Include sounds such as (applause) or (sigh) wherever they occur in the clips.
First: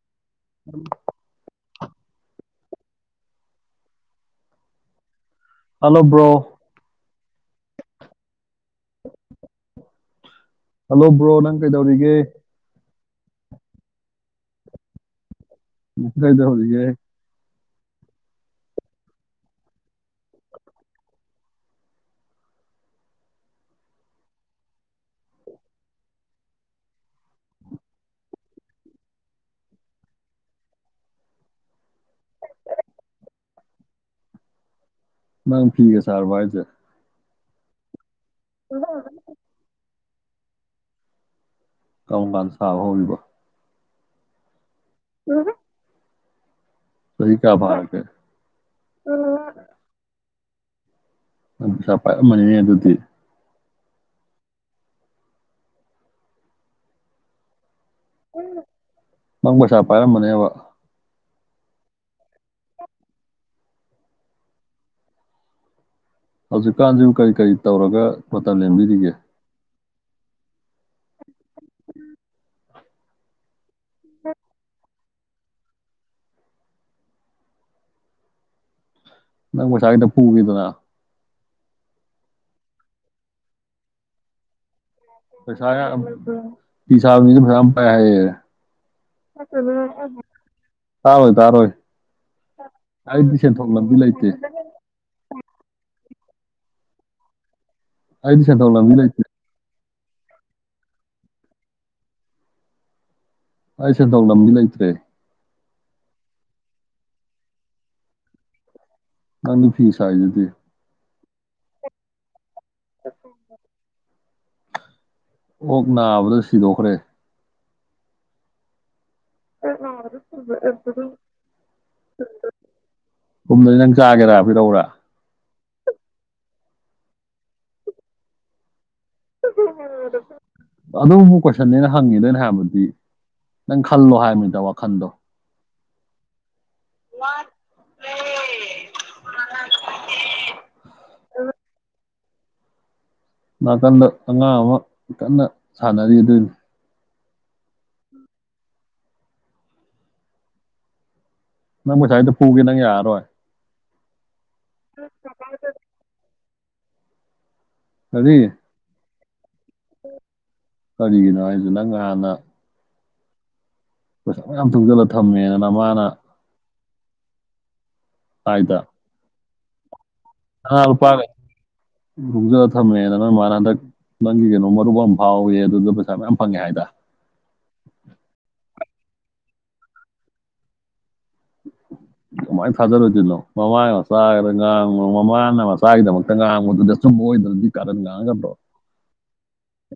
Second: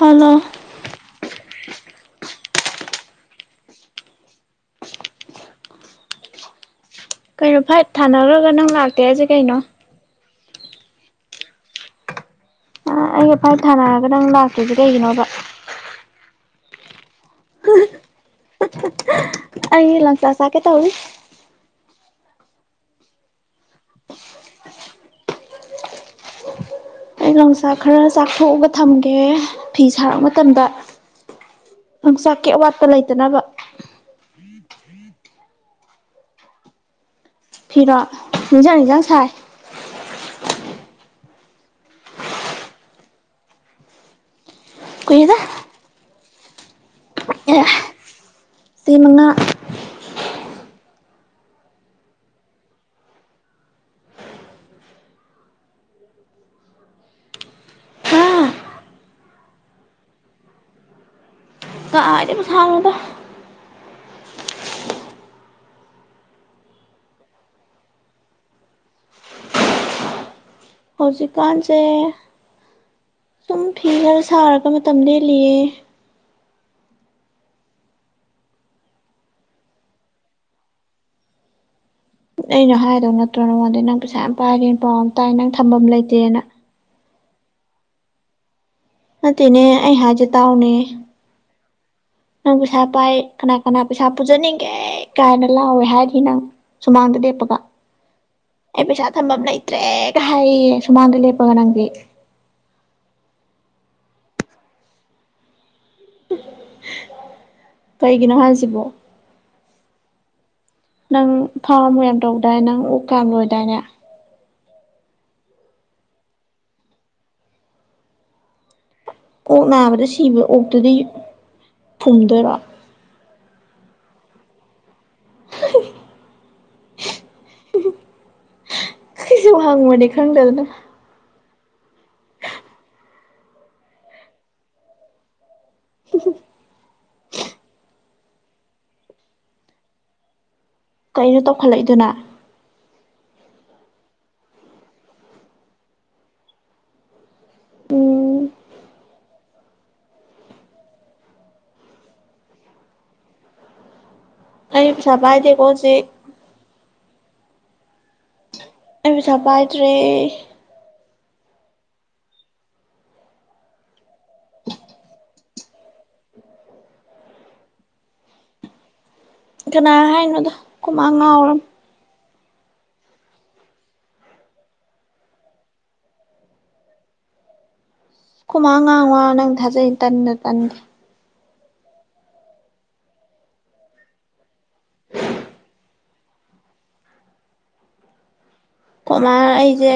hello (inaudible) hello bro ꯀꯩꯅꯣ fight ꯊꯥꯅꯒ꯭ꯔꯒ ꯅꯪ ꯂꯥꯛꯇꯦ ꯍꯥꯏꯖꯦ ꯀꯩꯅꯣ ꯍꯜꯂꯣ ꯕ꯭ꯔꯣ ꯅꯪ ꯀꯩꯗꯧꯔꯤꯒꯦ ꯑ ꯑꯩꯒ ꯐꯥꯏꯠ ꯊꯥꯅꯔꯒ ꯅꯪ ꯂꯥꯛꯇ꯭ꯔꯤꯖꯦ ꯀꯩꯒꯤꯅꯣꯕ ꯎꯝ ꯗꯩꯗꯧꯔꯤꯒꯦ ꯑꯩ ꯂꯪꯆꯥꯛ ꯆꯥꯛꯀꯦ ꯇꯧꯔꯤ ꯑꯩ ꯂꯪꯆꯥꯛ ꯈꯔ ꯆꯥꯛꯊꯣꯛꯑꯒ ꯊꯝꯒꯦ ꯐꯤ ꯁꯥꯔꯛ ꯃꯇꯝꯗ ꯍꯤꯡꯆꯥꯛꯀꯤ ꯑꯋꯥꯠꯄ ꯂꯩꯇꯅꯕ ꯅꯪ ꯐꯤꯒ ꯁꯔꯕꯣ ꯍꯥꯏꯖꯦ ꯐꯤꯔꯣ ꯅꯤꯡꯖ ꯅꯤꯡꯖꯡ ꯁꯥꯏ ꯀꯔꯝꯀꯟ ꯁꯥꯕ ꯍꯧꯔꯤꯕ ꯀꯨꯏꯗ ꯆꯍꯤ ꯀꯌꯥ ꯐꯔꯒꯦ ꯆꯩ ꯃꯉꯥ (unintelligible) ꯄꯩꯁꯥ ꯄꯥꯏꯔꯝ ꯃꯅꯤꯅꯦ ꯑꯗꯨꯗꯤ ꯑꯥ ꯅꯪ ꯄꯩꯁꯥ ꯄꯥꯏꯔꯝꯃꯅꯦꯕ ꯀꯥꯏ ꯗꯩ ꯄꯩꯁ ꯅꯣꯗ ꯍꯧꯖꯤꯛꯀꯥꯟꯖꯤ ꯀꯔꯤ ꯀꯔꯤ ꯇꯧꯔꯒ ꯃꯇꯝ ꯂꯦꯟꯕꯤꯔꯤꯒꯦ ꯍꯧꯖꯤꯛꯀꯥꯟꯆꯦ ꯁꯨꯝ ꯐꯤ ꯈꯔ ꯁꯥꯔꯒ ꯃꯇꯝ ꯂꯦꯜꯂꯤꯌꯦ ꯅꯪ ꯄꯩꯁ ꯒꯤꯗ ꯄꯨꯒꯦꯗꯅ ꯑꯩꯅ ꯍꯥꯏꯗꯧ ꯅꯠꯇ꯭ꯔꯣ ꯅꯉꯣꯟꯗꯩ ꯅꯪ ꯄꯩꯁꯥ ꯌꯥꯝ ꯄꯥꯏꯔꯦꯟ ꯄꯥꯎ ꯑꯝ ꯇꯥꯏ ꯅꯪ ꯊꯝꯕꯝ ꯂꯩꯇꯦꯅ ꯄꯤꯁꯥꯕ ꯃꯤꯗꯤ ꯐꯁꯥ ꯌꯥꯝ ꯄꯥꯏ ꯍꯥꯏꯌꯦ ꯅꯠꯇꯦꯅꯦ ꯑꯩ ꯍꯥꯏꯖꯦ ꯇꯥꯎꯅꯦ ꯇꯥꯔꯣꯏ ꯇꯥꯔꯣꯏ ꯅꯪ ꯄꯩꯁꯥ ꯄꯥꯏ ꯑꯩꯗꯤ ꯀꯅꯥ ꯁꯦꯟꯊꯣꯛ ꯀꯅꯥ ꯂꯝꯕꯤ ꯄꯩꯁꯥ ꯂꯩꯇꯦ ꯄꯨꯖꯅꯤꯡꯒꯦ ꯀꯥꯏꯅ ꯂꯥꯎꯋꯦ ꯍꯥꯏꯔꯤ ꯅꯪ ꯁꯨꯃꯥꯡꯗ ꯂꯦꯞꯄꯒ ꯑꯩꯗꯤ ꯁꯦꯟꯊꯣꯛ ꯑꯩ ꯂꯝꯕꯤ ꯄꯩꯁꯥ ꯂꯩꯇꯦ ꯊꯝꯕꯝ ꯂꯩꯠ ꯇ꯭ꯔꯦ ꯒ ꯍꯥꯏꯌꯦ ꯌꯦ ꯁꯨꯃꯥꯡꯗ ꯂꯦꯞꯄꯒ ꯅꯪꯗꯤ ꯑꯩ ꯁꯦꯟꯊꯣꯛ ꯂꯝꯗꯤ ꯂꯩꯇ꯭ꯔꯦ ꯀꯩꯒꯤꯅꯣ ꯍꯥꯏꯁꯤꯕꯣ ꯅꯪꯗꯤ ꯐꯤꯁ ꯁꯥꯏꯗꯨꯗ ꯅꯪ ꯐꯝꯒ ꯌꯥꯝ ꯇꯧꯗꯥꯏ ꯅꯪ ꯑꯣꯛꯀ ꯌꯥꯝ ꯂꯣꯏꯗꯥꯏꯅꯦ ꯑꯣꯛ ꯅꯥꯕꯗ ꯁꯤꯗꯣꯛꯈ꯭ꯔꯦ ꯑꯣꯛ ꯅꯥꯕꯗ ꯁꯤꯕ ꯑꯣꯛꯇꯨꯗꯤ ꯐꯨꯝꯗꯣꯏꯔꯣ ꯀꯨꯝꯗꯗꯤ ꯅꯪ ꯆꯥꯒꯦꯔꯥ ꯄꯤꯔꯛꯑꯣꯔ (unintelligible) ꯍꯪꯕꯅꯦ ꯈꯪꯗꯗꯅꯥ ꯑꯗꯨꯕꯨ ꯀꯣꯏꯁꯟꯅꯦꯅ ꯍꯪꯉꯤꯗꯣ ꯑꯩꯅ ꯍꯥꯏꯕꯗꯤ ꯅꯪ ꯈꯜꯂꯣ ꯍꯥꯏꯕꯅꯤꯗ ꯋꯥꯈꯟꯗꯣ (unintelligible) ꯋꯥ (unintelligible) ꯀꯩꯅꯣ ꯇꯧꯈꯠꯂꯛꯏꯗꯨꯅ ꯅꯥꯀꯟꯗ ꯑꯉꯥꯡ ꯑꯃ ꯀꯟꯅ ꯁꯥꯟꯅꯔꯤ ꯑꯗꯨꯏꯅꯤ ꯎꯝ ꯅꯪ ꯄꯩꯁꯥ ꯈꯤꯇꯥ ꯄꯨꯒꯦ ꯅꯪ ꯌꯥꯔꯔꯣꯏ ꯑꯩ ꯄꯩꯁꯥ ꯄꯥꯏꯗꯦꯀꯣ ꯍꯧꯖꯤꯛ ꯀꯔꯤ ꯑꯩ ꯄꯩꯁꯥ ꯄꯥꯏꯗ꯭ꯔꯦ ꯀꯔꯤꯒꯤꯅꯣ ꯍꯥꯏꯖꯦ ꯅꯪ ꯉꯍꯥꯟꯅ ꯄꯩꯁꯥ ꯌꯥꯝ ꯇꯨꯡꯖꯜꯂ ꯊꯝꯃꯦꯅ ꯅꯃꯅꯥ ꯍꯥꯏꯗ ꯀꯅꯥ ꯍꯥꯏꯅꯣꯗ ꯁꯅ ꯈꯣꯏꯃꯥ ꯂꯨꯄꯥ ꯉꯥꯎꯔꯝ ꯇꯨꯖꯜꯂ ꯊꯝꯃꯦꯅ ꯅꯣꯢꯃꯥꯅ ꯍꯟꯗꯛ ꯅꯪꯒꯤ ꯀꯩꯅꯣ ꯃꯔꯨꯞ ꯑꯃ ꯐꯥꯎꯋꯦꯌꯦ ꯑꯗꯨꯗ ꯄꯩꯁꯥ ꯃꯌꯥꯝ ꯐꯪꯉꯦ ꯍꯥꯏꯗ ꯒꯣꯢ ꯃꯥꯅ ꯉꯥꯡꯕ ꯋꯥꯥꯕꯨ ꯅꯪ ꯊꯥꯖꯩ ꯇꯟꯗ ꯇꯟꯗꯦ (unintelligible) ꯀꯃꯥꯏꯅ ꯊꯥꯖꯔꯣꯢꯗꯣꯢꯅꯣ ꯃꯃꯥꯢ ꯃꯆꯥꯒꯤꯗ ꯉꯥꯡꯗ ꯃꯃꯥꯅ ꯃꯆꯥꯒꯤꯗꯃꯛꯇ ꯉꯥꯡꯕꯗꯨꯗ ꯑꯆꯨꯝꯕ ꯑꯣꯏꯗ꯭ꯔꯗꯤ ꯀꯔꯅ ꯉꯥꯡꯒꯗ꯭ꯔꯣ ꯀꯥꯅꯅꯣ ꯑꯩꯖꯦ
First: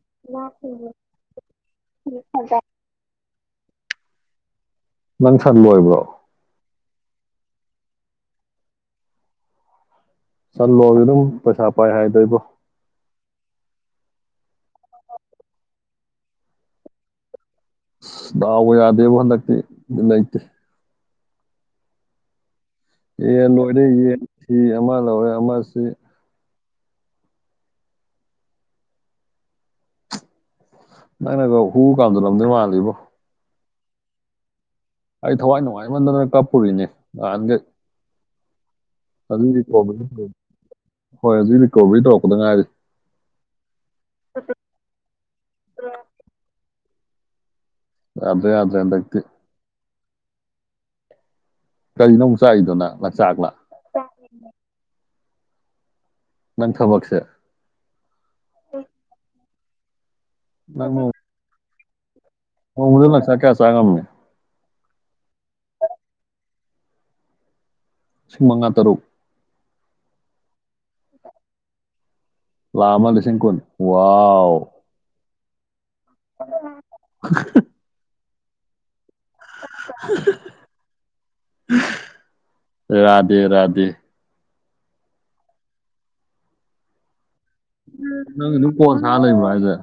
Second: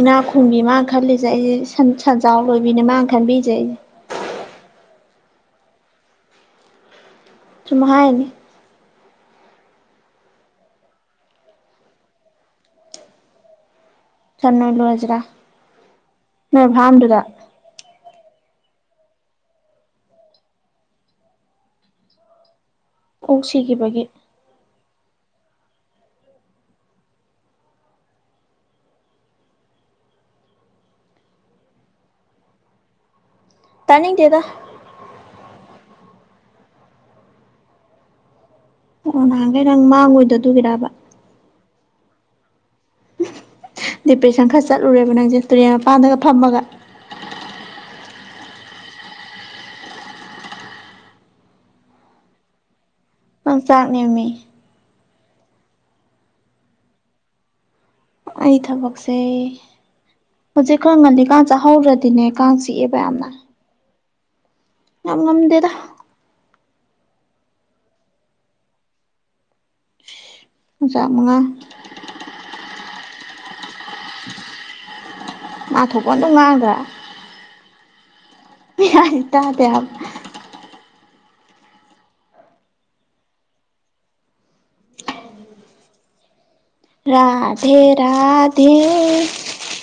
ꯏꯅꯥꯈꯨꯟꯕꯤ ꯃꯥꯅ ꯈꯜꯂꯤꯁꯦ ꯑꯩꯁꯦ ꯁꯟꯖꯥꯎ ꯂꯣꯏꯕꯤꯅꯦ ꯃꯥꯅ ꯈꯜꯕꯤꯖꯦ ꯑꯩꯁꯦ ꯅꯪ ꯁꯟ ꯂꯣꯏꯕ꯭ꯔꯣ ꯁꯨꯝ ꯍꯥꯏꯅꯤ ꯆꯟꯂꯣꯗꯨꯝ ꯄꯩꯁꯥ ꯄꯥꯏ ꯍꯥꯏꯗ ꯏꯕꯣ ꯁꯟ ꯅꯣꯏ ꯂꯣꯏꯔꯁꯤꯔꯥ ꯅꯣꯏ ꯚꯥꯝꯗꯨꯗ ꯗꯥꯎꯒꯥ ꯌꯥꯗꯦꯕꯨ ꯍꯟꯗꯛꯇꯤ ꯕꯤꯠꯀꯥ ꯂꯩꯇꯦ ꯑꯣꯛ ꯌꯦꯟ ꯂꯣꯏꯔꯦ ꯁꯤꯈꯤꯕꯒꯤ ꯌꯦꯟ ꯁꯤ ꯑꯃ ꯂꯣꯏꯔꯦ ꯑꯃꯁꯤ ꯅꯪꯅꯒꯣ ꯍꯨ ꯀꯥꯝꯖꯜꯂꯝꯗꯣꯏ ꯃꯥꯜꯂꯤꯕꯣ ꯇꯥꯅꯤꯡ ꯗꯦꯗ ꯑꯩ ꯊꯋꯥꯏ ꯅꯨꯡꯉꯥꯏꯃꯟꯗꯗꯅ ꯀꯞꯄꯨꯔꯤꯅꯦ ꯅꯍꯥꯟꯒꯩ ꯑꯣ ꯍꯧꯖꯤꯛ ꯅꯍꯥꯟꯒꯩ ꯅꯪ ꯔꯤꯀꯣꯕꯔꯤ ꯃꯥꯡꯉꯣꯏꯗꯣ ꯑꯗꯨꯒꯤꯔꯥꯕ ꯍꯣꯏ ꯍꯧꯖꯤꯛ ꯔꯤꯀꯣꯕ꯭ꯔꯤ ꯇꯧꯔꯛꯄꯗ ꯉꯥꯏꯔꯤ ꯗꯤꯄ꯭ꯔꯦꯁꯟ ꯈꯔ ꯆꯠꯂꯨꯔꯦꯕ ꯅꯪꯖꯦ ꯇꯨꯔꯦꯟ ꯃꯄꯥꯟꯗꯒ ꯐꯝꯃꯒ ꯌꯥꯗ꯭ꯔꯦ ꯌꯥꯗ꯭ꯔꯦ ꯍꯟꯗꯛꯇꯤ ꯀꯔꯤꯅꯣ ꯑꯃꯨꯛ ꯆꯥꯛ ꯏꯗꯨꯅ ꯂꯪꯆꯥꯛꯂꯥ ꯂꯪꯆꯥꯛ ꯅꯦꯃꯤ ꯅꯪ ꯊꯕꯛꯁꯦ ꯑꯩ ꯊꯕꯛꯁꯦ ꯍꯧꯖꯤꯛ ꯅꯪ ꯈꯔ ꯅꯣꯡ ꯉꯜꯂꯤꯀꯥꯟ ꯆꯥꯛꯍꯧꯗ꯭ꯔꯗꯤꯅꯦ ꯅꯣꯡꯃꯗ ꯂꯪꯆꯥꯛ ꯀꯌꯥ ꯆꯥꯛ ꯉꯝꯒꯦ ꯌꯥꯝ ꯉꯝꯗꯦꯗ ꯂꯤꯁꯤꯡ ꯃꯉꯥ ꯇꯔꯨꯛ ꯖꯂꯪꯆꯥꯛ ꯃꯉꯥ ꯂꯥꯛ ꯑꯃꯥ ꯂꯤꯁꯤꯡ ꯀꯨꯟ ꯋꯥꯎ ꯃꯥ ꯊꯣꯛꯄꯥꯝ ꯑꯗꯨꯝ ꯉꯡꯗ꯭ꯔ ꯍ (unintelligible) ꯃꯤꯍꯥꯏ ꯇꯗꯦꯕ ꯔꯙꯦ ꯔꯙꯦ ꯔꯙꯦ ꯅꯪ ꯑꯗꯨꯝ ꯔꯥꯙꯦ ꯀꯣꯟ ꯁꯥ ꯂꯩꯕ꯭ꯔꯣ ꯍꯥꯏꯁꯦ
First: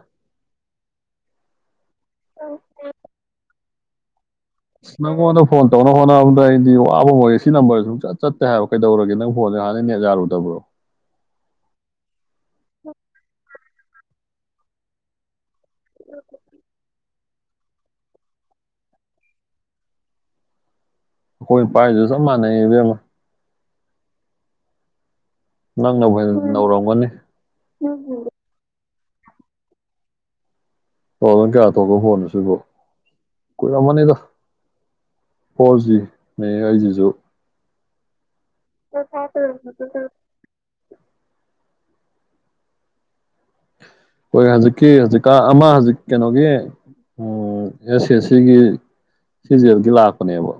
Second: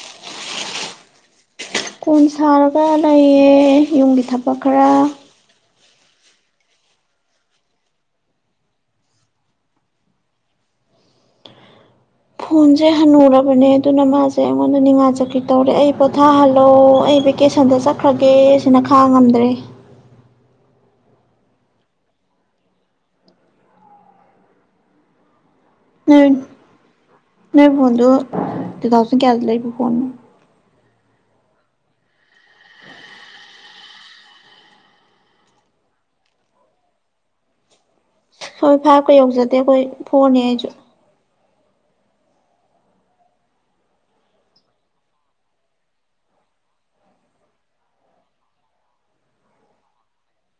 ꯀꯣꯟ ꯁꯥꯔꯒ ꯂꯩꯌꯦ ꯌꯨꯝꯒꯤ ꯊꯕꯛ ꯈꯔ ꯅꯥꯉꯣꯟꯗ ꯐꯣꯟ ꯇꯧꯅꯕ ꯍꯣꯠꯅꯕꯗ ꯑꯩꯗꯤ ꯋꯥꯕꯝ ꯑꯣꯏꯔꯦ ꯁꯤ ꯅꯝꯕꯔꯖꯦ ꯁꯨꯡ ꯆꯠ ꯆꯠꯇꯦ ꯍꯥꯏꯕ ꯀꯩꯗꯧꯔꯒꯦ ꯅꯪ ꯐꯣꯟꯖꯦ ꯍꯥꯟꯅ ꯅ‌ꯦꯠ ꯌꯥꯔꯨꯗꯕ꯭ꯔꯣ ꯐꯣꯟꯖꯦ ꯍꯟꯅꯨꯔꯕꯅꯦ ꯑꯗꯨꯅ ꯃꯥꯁꯦ ꯑꯩꯉꯣꯟꯗ ꯅꯤꯡꯉꯥꯏ ꯆꯥꯀ꯭ꯔꯤ ꯇꯧꯔꯦ ꯑꯩ ꯄꯣꯊꯥꯍꯜꯂꯣ ꯑꯩ ꯚꯦꯀꯦꯁꯟꯗ ꯆꯠꯈ꯭ꯔꯒꯦ ꯁꯤꯅ ꯈꯡꯉꯝꯗ꯭ꯔꯦ ꯑꯩꯈꯣꯏ ꯄꯥꯏꯖꯤꯒ ꯆꯞ ꯃꯥꯟꯅꯩ ꯏꯕꯦꯝꯃꯥ ꯅꯪꯅꯕꯨ ꯅꯣꯏ ꯍꯦꯟꯅ ꯅꯧꯔꯝꯒꯅꯤ ꯇꯨ ꯅꯣꯏ ꯐꯣꯟꯗꯣ ꯇꯨ ꯊꯥꯎꯖꯟ ꯀꯌꯥꯗ ꯂꯩꯕ ꯐꯣꯟꯅꯣ ꯇꯨꯊꯥꯎꯖꯟ ꯀꯌꯥꯗ ꯊꯣꯛꯄ ꯐꯣꯟꯅꯣ ꯁꯤꯕꯣ ꯀꯨꯏꯔꯝꯃꯅꯤꯗ ꯐꯣꯔ ꯖꯤꯅꯦ ꯑꯩꯖꯤꯖꯨ ꯍꯣꯏ ꯐꯥꯏꯚꯀ ꯌꯧꯖꯗꯦ ꯑꯩꯈꯣꯏ ꯐꯣꯔꯅꯦ ꯑꯩꯖꯨ ꯑꯩꯈꯣꯏ ꯍꯧꯖꯤꯛꯀꯤ ꯍꯧꯖꯤꯛꯀꯥꯟ ꯑꯃ ꯍꯧꯖꯤꯛ ꯀꯩꯅꯣꯒꯤ ꯑꯦꯁ ꯑꯦꯁ ꯁꯤ ꯒꯤ ꯁꯤ ꯖꯤ ꯑꯦꯜ ꯒꯤ ꯂꯥꯛꯄꯅꯦꯕ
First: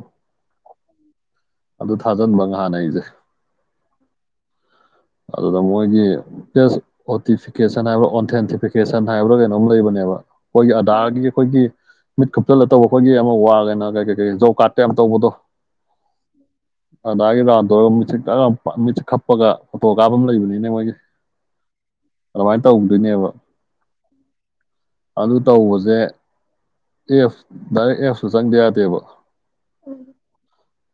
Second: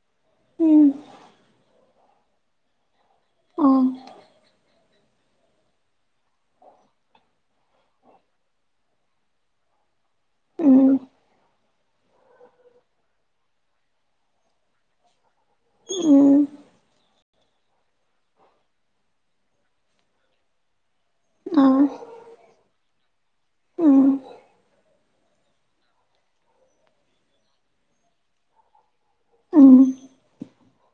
ꯎꯝ ꯑꯗꯨ ꯊꯥꯖꯟꯕ ꯉꯍꯥꯟ ꯑꯩꯖꯦ ꯑꯥ ꯑꯗꯨꯗ ꯃꯣꯏꯒꯤ ꯑꯣꯇꯤꯐꯤꯀꯦꯁꯟ ꯍꯥꯏꯕ꯭ꯔꯥ ꯑꯣꯟꯊꯦꯟꯇꯤꯐꯤꯀꯦꯁꯟ ꯍꯥꯏꯕ꯭ꯔꯥ ꯀꯩꯅꯣꯝ ꯂꯩꯕꯅꯦꯕ ꯑꯩꯈꯣꯏꯒꯤ ꯎꯝ ꯑꯗꯥꯔꯒꯤ ꯑꯩꯈꯣꯏꯒꯤ ꯃꯤꯠ ꯈꯨꯞꯆꯜꯂ ꯇꯧꯕ ꯑꯩꯈꯣꯏꯒꯤ ꯑꯃ ꯋꯥꯜ ꯀꯩ ꯀꯩꯀꯩ ꯖꯣꯕ ꯀꯥ꯭ꯔꯠꯇ ꯌꯥꯝ ꯇꯧꯕꯗꯣ ꯎꯝ ꯑꯗꯥ꯭ꯔ ꯒꯩꯒꯥ ꯇꯧꯔꯒ ꯃꯤꯠꯁꯦ ꯒꯦꯂꯥꯎ ꯄ ꯃꯤꯠꯆꯠ ꯀꯞꯄꯒ ꯐꯣꯇꯣ ꯀꯥꯞꯄꯝ ꯂꯩꯕꯅꯤꯅꯦ ꯃꯣꯏꯒꯤ ꯑꯥ ꯑꯗꯨꯃꯥꯏꯅ ꯇꯧꯗꯣꯏꯅꯦꯕ ꯎꯝ ꯑꯗꯨ ꯇꯧꯕꯖꯦ ꯑꯦꯞ ꯗꯥꯏꯔꯦꯛ ꯑꯦꯞꯇ ꯆꯪꯗ ꯌꯥꯗꯦꯕ ꯎꯝ ꯎꯝ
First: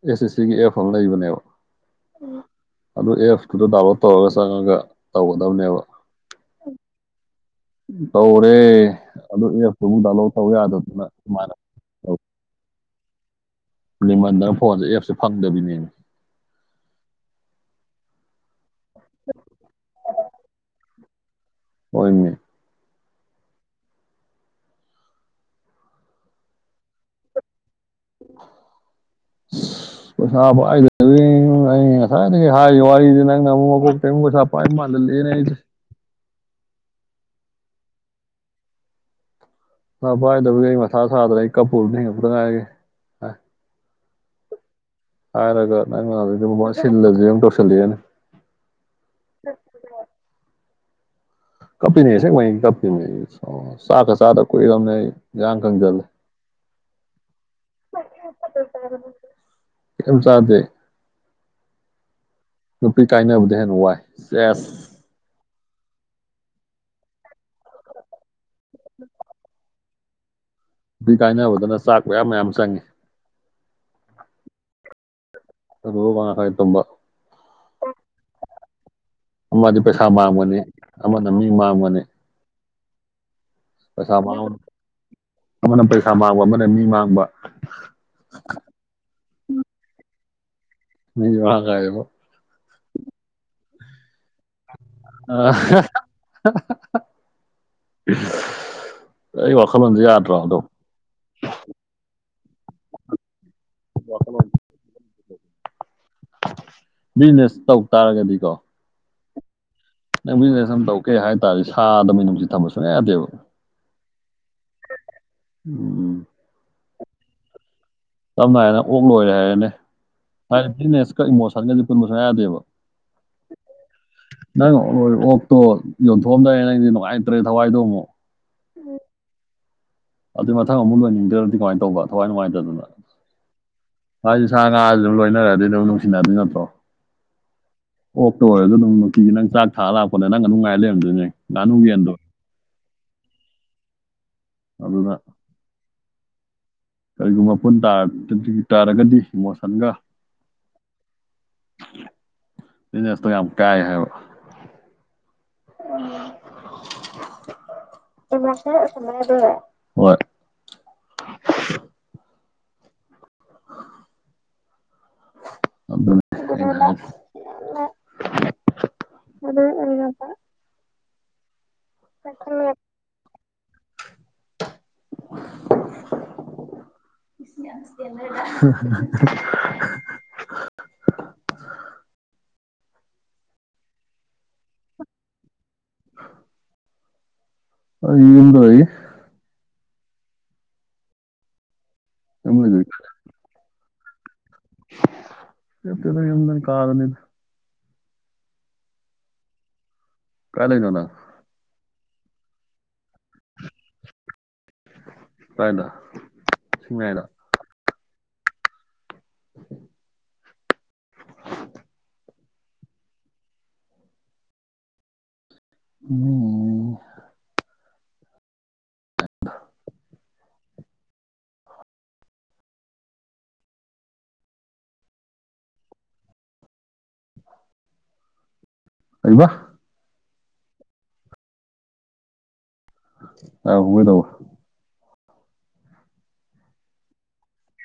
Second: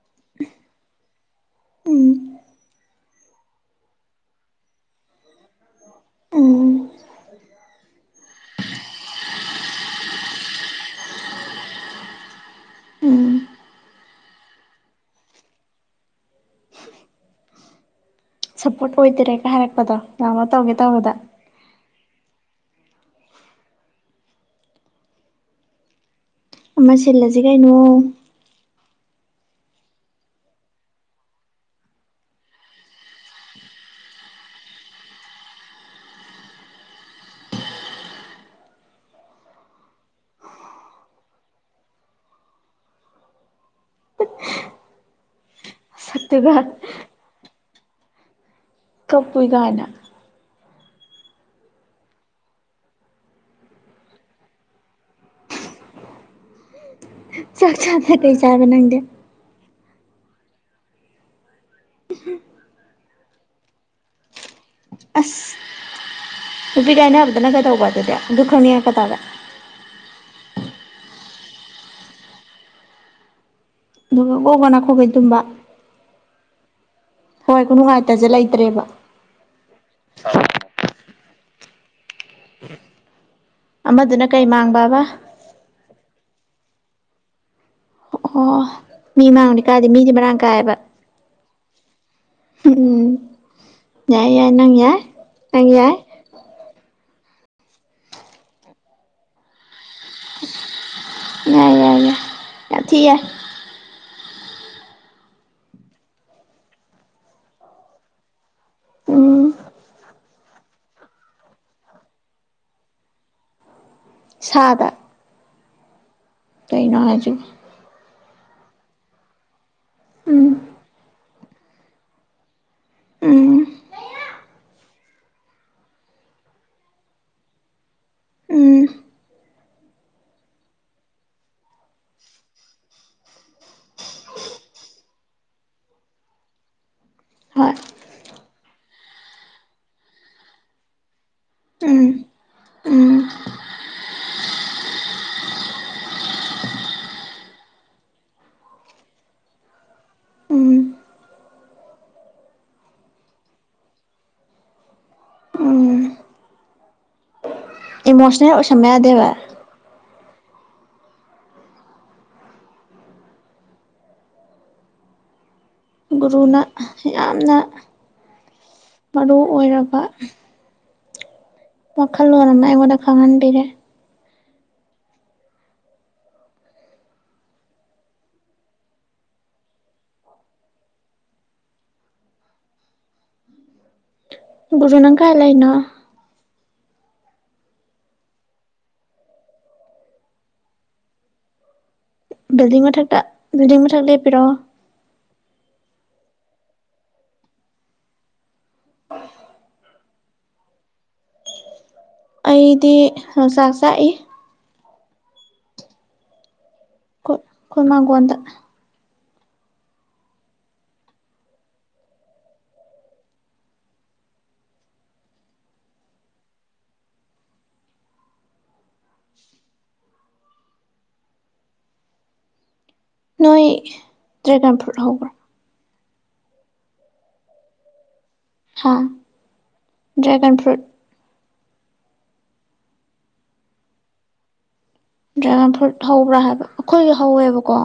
ꯑꯦꯁ ꯑꯦꯁ ꯁꯤ ꯒꯤ ꯑꯦꯐ ꯑꯃꯥ ꯂꯩꯕꯅꯦꯕ ꯑꯗꯨ ꯑꯦꯐ ꯇꯨꯗ ꯗꯥꯎꯟꯂꯣꯗ ꯇꯧꯔꯒ ꯆꯪꯉꯒ ꯇꯧꯒꯗꯕꯅꯦꯕ ꯎꯝ ꯎꯝ ꯇꯧꯔꯦ ꯑꯗꯨ ꯑꯦꯐ ꯇꯨ ꯃꯨꯛ ꯗꯥꯎꯟꯂꯣꯗ ꯇꯧ ꯌꯥꯗꯗꯥꯅ ꯑꯗꯨꯃꯥꯏꯅ ꯂꯤꯡꯃꯟꯗꯅ ꯐꯣꯟꯖꯦ ꯑꯦꯐ ꯁꯨ ꯐꯪꯗꯕꯤꯅꯦꯃꯤ ꯁꯞꯄꯣꯔꯠ ꯑꯣꯏꯗꯔꯦꯒ ꯍꯥꯏꯔꯛꯄꯗꯣ ꯗꯥꯎꯂꯣꯠ ꯇꯧꯒꯦ ꯇꯧꯕꯗ ꯍ‌ꯣꯏꯅꯦ ꯑꯃ ꯁꯤꯜꯂꯁꯤ ꯀꯩꯅꯣ ꯑꯁ ꯄꯩꯁꯥ ꯄꯥꯏꯗꯕꯩꯅꯦ ꯑꯩ ꯉꯁꯥꯏꯗꯒꯤ ꯍꯥꯏꯔꯤꯕ ꯋꯥꯔꯤꯁꯦ ꯅꯪꯅ ꯑꯃꯨꯛ ꯃꯀꯣꯛꯇꯩ ꯑꯃꯨꯛ ꯄꯩꯁꯥ ꯄꯥꯏꯕ ꯃꯥꯟꯍꯟꯂꯦꯅꯦ ꯑꯩꯁꯦ ꯄꯩꯁꯥ ꯄꯥꯏꯗꯕꯒꯤ ꯑꯩ ꯃꯊꯥ ꯁꯥꯗꯅ ꯑꯩ ꯀꯄꯨꯔꯃꯤ ꯍꯦꯟꯕꯇ ꯉꯥꯏꯔꯤ ꯍꯥꯏꯔꯒ ꯅꯪꯅ ꯑꯗꯩꯗ ꯑꯃꯨꯛ ꯁꯛꯇꯨꯒ ꯁꯤꯜꯂꯖꯦꯅ ꯗꯣꯁꯜꯂꯦꯅꯦ ꯀꯞꯄꯨꯏ ꯗꯥꯏꯅꯦ ꯀꯞꯄꯤꯅꯦ ꯑꯁꯦꯡꯕꯩ ꯀꯞꯄꯤꯅꯦ ꯑꯩ ꯆꯥꯛꯀ ꯆꯥꯗ ꯀꯨꯏꯔꯕꯅꯦ ꯑꯩ ꯏꯌꯥꯡ ꯀꯪꯖꯤꯜꯂꯦ ꯆꯥꯛ ꯆꯥꯗꯅ ꯀꯩ ꯆꯥꯕ ꯅꯪꯗꯤ ꯀꯩꯏꯝ ꯆꯥꯗꯦ ꯅꯨꯄꯤ ꯀꯥꯏꯅꯕꯗꯩ ꯍꯦꯟꯅ ꯋꯥꯏ ꯑꯦꯁ ꯑꯁ ꯅꯨꯄꯤ ꯀꯥꯏꯅꯕꯗꯅ ꯀꯩꯗꯧꯕ ꯑꯗꯨꯗꯤ ꯑꯗꯨ ꯈꯪꯅꯤꯡꯉꯛꯄ ꯇꯥꯔꯦ ꯅꯨꯄꯤ ꯀꯥꯏꯅꯕꯗꯅ ꯆꯥꯛ ꯃꯌꯥꯝ ꯃꯌꯥꯝ ꯆꯪꯉꯦ ꯑꯗꯨꯒ ꯒꯣ ꯒꯣ ꯅꯥꯈꯣꯛꯈꯩ ꯇꯨꯝꯕ ꯑꯗꯨꯗꯨꯒ ꯉꯁꯥꯏ ꯇꯨꯝꯕ ꯊꯋꯥꯏ ꯈꯨꯅꯨꯡꯉꯥꯏꯇꯁꯦ ꯂꯩꯇ꯭ꯔꯦꯕ ꯑꯃꯗꯤ ꯄꯩꯁꯥ ꯃꯥꯡꯒꯅꯤ ꯑꯃꯅ ꯃꯤ ꯃꯥꯡꯕꯅꯤ (unintelligible) ꯄꯩꯁꯥ ꯀꯩ ꯃꯥꯡꯕ ꯃꯥꯡꯕꯕ ꯑꯃꯅ ꯄꯩꯁꯥ ꯃꯥꯡꯕ ꯑꯃꯅ ꯃꯤ ꯃꯥꯡꯕ ꯑꯣ ꯃꯤ ꯃꯥꯡꯗꯤ ꯀꯥꯏꯗꯦ ꯃꯤꯗꯤ ꯃꯔꯥꯡ ꯀꯥꯏꯑꯕ ꯃꯤꯗꯤ ꯃꯥꯔꯥꯡ ꯀꯥꯏꯌꯦꯕ ꯎꯝꯝ ꯌꯥꯏ ꯌꯥꯏ ꯅꯪ ꯌꯥꯏ ꯅꯪ ꯌꯥꯏ ꯑꯍ ꯑꯍ ꯑꯍ ꯑꯩ ꯋꯥꯈꯜꯂꯣꯟꯖꯦ ꯌꯥꯗ꯭ꯔꯣ ꯑꯗꯨꯝ ꯌꯥꯏ ꯌꯥꯏ ꯌꯥꯏ ꯌꯥꯝ ꯊꯤ ꯌꯥꯏ ꯕꯤꯖꯤꯅꯦꯁ ꯇꯧꯇꯥꯔꯒꯗꯤꯀꯣ ꯎꯝ ꯅꯪ ꯕꯤꯖꯤꯅꯦꯁ ꯑꯝ ꯇꯧꯒꯦ ꯍꯥꯏꯇꯥꯔꯗꯤ ꯁꯥꯗ ꯃꯤꯅꯨꯡꯁꯤ ꯊꯝꯕ ꯁꯨꯡꯌꯥ ꯌꯥꯗꯦꯕ ꯁꯥꯗ ꯎꯝ ꯀꯩꯩꯅꯣ ꯍꯥꯏꯖꯤꯕꯨ ꯁꯝꯅ ꯍꯥꯏꯅ ꯑꯣꯛ ꯂꯣꯏꯔꯦ ꯍꯥꯏꯔꯦꯅꯦ ꯎꯝ ꯍꯥꯏ ꯕꯤꯖꯤꯅꯦꯁꯀ ꯏꯃꯣꯁꯟꯒꯗꯤ ꯄꯨꯟꯕ ꯁꯨꯡꯌꯥ ꯌꯥꯗꯦꯕ ꯎꯝ ꯅꯪ ꯂꯣꯏꯔꯤ ꯑꯣꯛꯇꯣ ꯌꯣꯟꯊꯣꯛꯑꯝꯗꯥꯏ ꯅꯪꯖꯤ ꯅꯨꯡꯉꯥꯏꯇ꯭ꯔꯦ ꯊꯋꯥꯏꯗꯣ ꯑꯃꯨꯛ ꯎꯝ ꯑꯗꯨ ꯃꯊꯪ ꯑꯃꯨꯛ ꯂꯣꯏꯅꯤꯡꯗ꯭ꯔꯗꯤ ꯀꯃꯥꯏꯟ ꯇꯧꯕ ꯊꯋꯥꯏ ꯅꯨꯡꯉꯥꯏꯇꯗꯅ ꯍꯥꯏꯗꯤ ꯁꯥ ꯉꯥꯖꯤ ꯑꯗꯨꯝ ꯂꯣꯏꯅꯔꯗꯤ ꯑꯗꯨꯝ ꯅꯨꯡꯁꯤꯅꯗꯣꯏ ꯅꯠꯇ꯭ꯔꯣ ꯍꯣꯏ ꯑꯣꯛꯇꯨ ꯑꯣꯏꯔꯖꯨ ꯑꯗꯨꯝ ꯅꯨꯡꯇꯤꯒꯤ ꯅꯪ ꯆꯥꯛ ꯊꯥ ꯂꯥꯛꯄꯗ ꯅꯪ ꯑꯗꯨꯝ ꯉꯥꯏꯔ ꯂꯩꯔꯝꯗꯣꯏꯅꯦ ꯉꯥꯅꯨ ꯎꯝ ꯌꯦꯟꯗꯣ ꯎꯝ ꯑꯗꯨꯅ ꯀꯔꯤꯒꯨꯝꯕ ꯄꯨꯟ ꯇꯥꯔ ꯒꯗꯤ ꯇꯥꯔꯒꯗꯤ ꯏꯃꯣꯁꯟꯒ ꯎꯝ ꯕꯤꯖꯤꯅꯦꯁꯇꯣ ꯌꯥꯝ ꯀꯥꯏ ꯍꯥꯏꯕ ꯎꯝ (inaudible) ꯏꯃꯣꯁ꯭ꯅꯦꯜ ꯑꯣꯏꯁꯟꯕ ꯌꯥꯗꯦꯕ ꯍꯣꯏ (inaudible) ꯒꯨꯔꯨꯅ ꯑꯩꯅ ꯍꯥꯏꯁꯦ ꯑ ꯌꯥꯝꯅ ꯃꯔꯨ ꯑꯣꯏꯔꯕ ꯋꯥꯈꯜꯂꯣꯟ ꯑꯃ ꯑꯩꯉꯣꯟꯗ ꯈꯪꯍꯟꯕꯤꯔꯦ (inaudible) ꯏꯁ ꯌꯥꯝ ꯁ꯭ꯇꯦꯟꯗꯔꯗ ꯒꯨꯔꯨ ꯅꯪ ꯀꯥꯏ ꯂꯩꯅꯣ (inaudible) ꯑꯩ ꯌꯨꯝꯗ ꯂꯩ ꯌꯨꯝ ꯕꯤꯜꯗꯤꯡ ꯂꯩꯖꯩ ꯃꯊꯛꯇ ꯕꯤꯜꯗꯤꯡ ꯃꯊꯛ ꯂꯦꯞꯄꯤꯔꯣ ꯂꯦꯞꯇꯦꯗ ꯌꯨꯝꯗꯅꯤ ꯀꯥꯗꯅꯤꯗ (inaudible) ꯀꯥꯏ ꯂꯩꯅꯣ ꯅꯪ ꯑꯩꯗꯤ ꯍꯪꯆꯥꯛ ꯆꯥꯛꯏ ꯀꯥꯏꯗ ꯁꯤꯡ ꯃꯌꯥꯏ ꯈꯣꯏ ꯃꯥꯡꯒꯣꯟꯗ (inaudible) ꯎꯝ ꯅꯣꯏ ꯗ꯭ꯔꯥꯏꯒꯟ ꯐ꯭ꯔꯨꯠ ꯍꯧꯕ꯭ꯔꯣ ꯍꯥꯥ ꯀꯩꯕ ꯗ꯭ꯔꯥꯏꯒꯟ ꯐ꯭ꯔꯨꯠ (unintelligible) ꯀꯩꯗꯧꯕ ꯗ꯭ꯔꯥꯏꯒꯟ ꯐ꯭ꯔꯨꯠ ꯍꯧꯕ꯭ꯔꯥ ꯍꯥꯏꯕ ꯑꯈꯣꯏꯒꯤ ꯍꯧꯋꯦꯕꯀꯣ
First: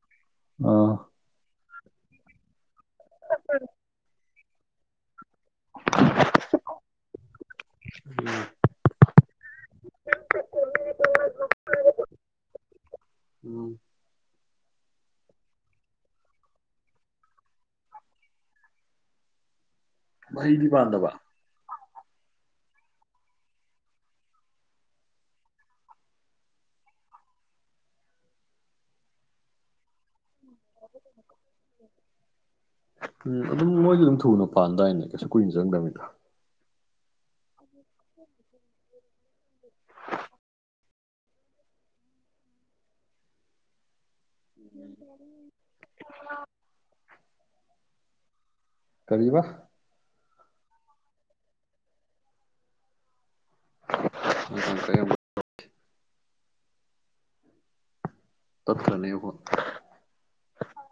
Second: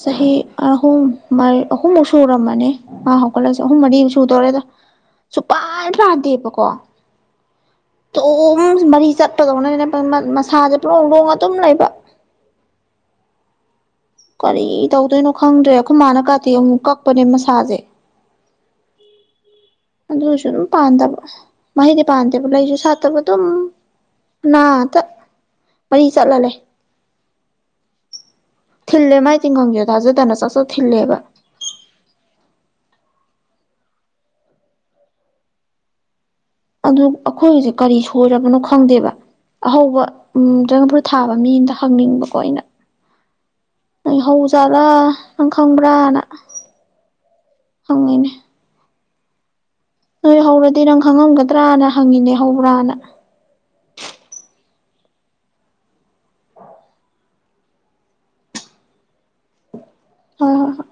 ꯆꯍꯤ ꯑꯥ ꯑꯍꯨꯝ ꯃꯔ ꯑꯍꯨꯝꯃꯨꯛ ꯁꯨꯔꯝꯃꯅꯤ ꯃꯥ ꯍꯧꯒꯠꯂꯛꯏꯁꯤ ꯑꯍꯨꯝ ꯃꯔꯤ ꯁꯨꯗꯣꯔꯦꯗ ꯁꯨꯛꯄꯥꯟ ꯄꯥꯟꯗꯦꯕꯀꯣ ꯇꯨꯝ ꯃꯔꯤ ꯆꯠꯄꯗꯧꯅꯅꯦ ꯃ ꯃꯠ ꯃꯁꯥꯁꯦ ꯄ꯭ꯂꯣꯡ ꯄ꯭ꯂꯣꯡ ꯑꯗꯨꯝ ꯂꯩꯕ ꯎꯝ ꯀꯔꯤ ꯇꯧꯗꯣꯏꯅꯣ ꯈꯪꯗ꯭ꯔꯦ ꯑꯩꯈꯣꯏ ꯃꯥꯅ ꯀꯥꯇꯤ ꯑꯃꯨꯛ ꯀꯛꯄꯅꯦ ꯃꯁꯥꯁꯦ ꯑꯗꯨꯁꯨ ꯑꯗꯨꯝ ꯄꯥꯟꯗꯕ ꯃꯍꯩꯗꯤ ꯄꯥꯟꯗꯦꯕ ꯂꯩꯁꯨ ꯁꯥꯠꯇꯕ ꯑꯗꯨꯝ ꯃꯅꯥ ꯇ ꯃꯔꯤ ꯆꯠꯂ ꯂꯩ ꯊꯤꯜꯂꯦ ꯃꯥꯏ ꯇꯤꯡꯒꯪꯖꯦ ꯊꯥꯖꯗꯅ ꯆꯥꯛ ꯆꯥꯛ ꯊꯤꯜꯂꯦꯕ ꯎꯝ ꯑꯗꯨꯝ ꯃꯣꯏꯗꯤ ꯑꯗꯨꯝ ꯊꯨꯅ ꯄꯥꯟꯗꯥꯏꯅ ꯀꯩꯁꯨ ꯀꯨꯏꯅ ꯆꯪꯗꯕꯅꯤꯗ ꯑꯗꯨ ꯑꯩꯈꯣꯏꯒꯤꯁꯦ ꯀꯔꯤ ꯁꯣꯏꯔꯕꯅꯣ ꯈꯪꯗꯦꯕ ꯑꯍꯧꯕ ꯎꯝ ꯗ꯭ꯔꯦꯒꯟ ꯐ꯭ꯔꯨꯠ ꯊꯥꯕ ꯃꯤ ꯑꯝꯗ ꯍꯪꯅꯤꯡꯕꯀꯣ ꯑꯩꯅ ꯅꯣꯏ ꯍꯧꯖꯥꯠꯂꯥ ꯅꯪ ꯈꯪꯕ꯭ꯔꯥꯅ ꯈꯪꯉꯤꯅꯦ ꯀꯔꯤꯕ ꯅꯣꯏ ꯍꯧꯔꯗꯤ ꯅꯪ ꯈꯪꯉꯝꯒꯗ꯭ꯔꯅ ꯍꯪꯉꯤꯅꯦ ꯍꯧꯕ꯭ꯔꯥꯅ (unintelligible) ꯇꯠꯇ꯭ꯔꯅꯦꯍꯣ ꯇꯠ ꯍꯣꯏ ꯍꯣꯏ ꯍ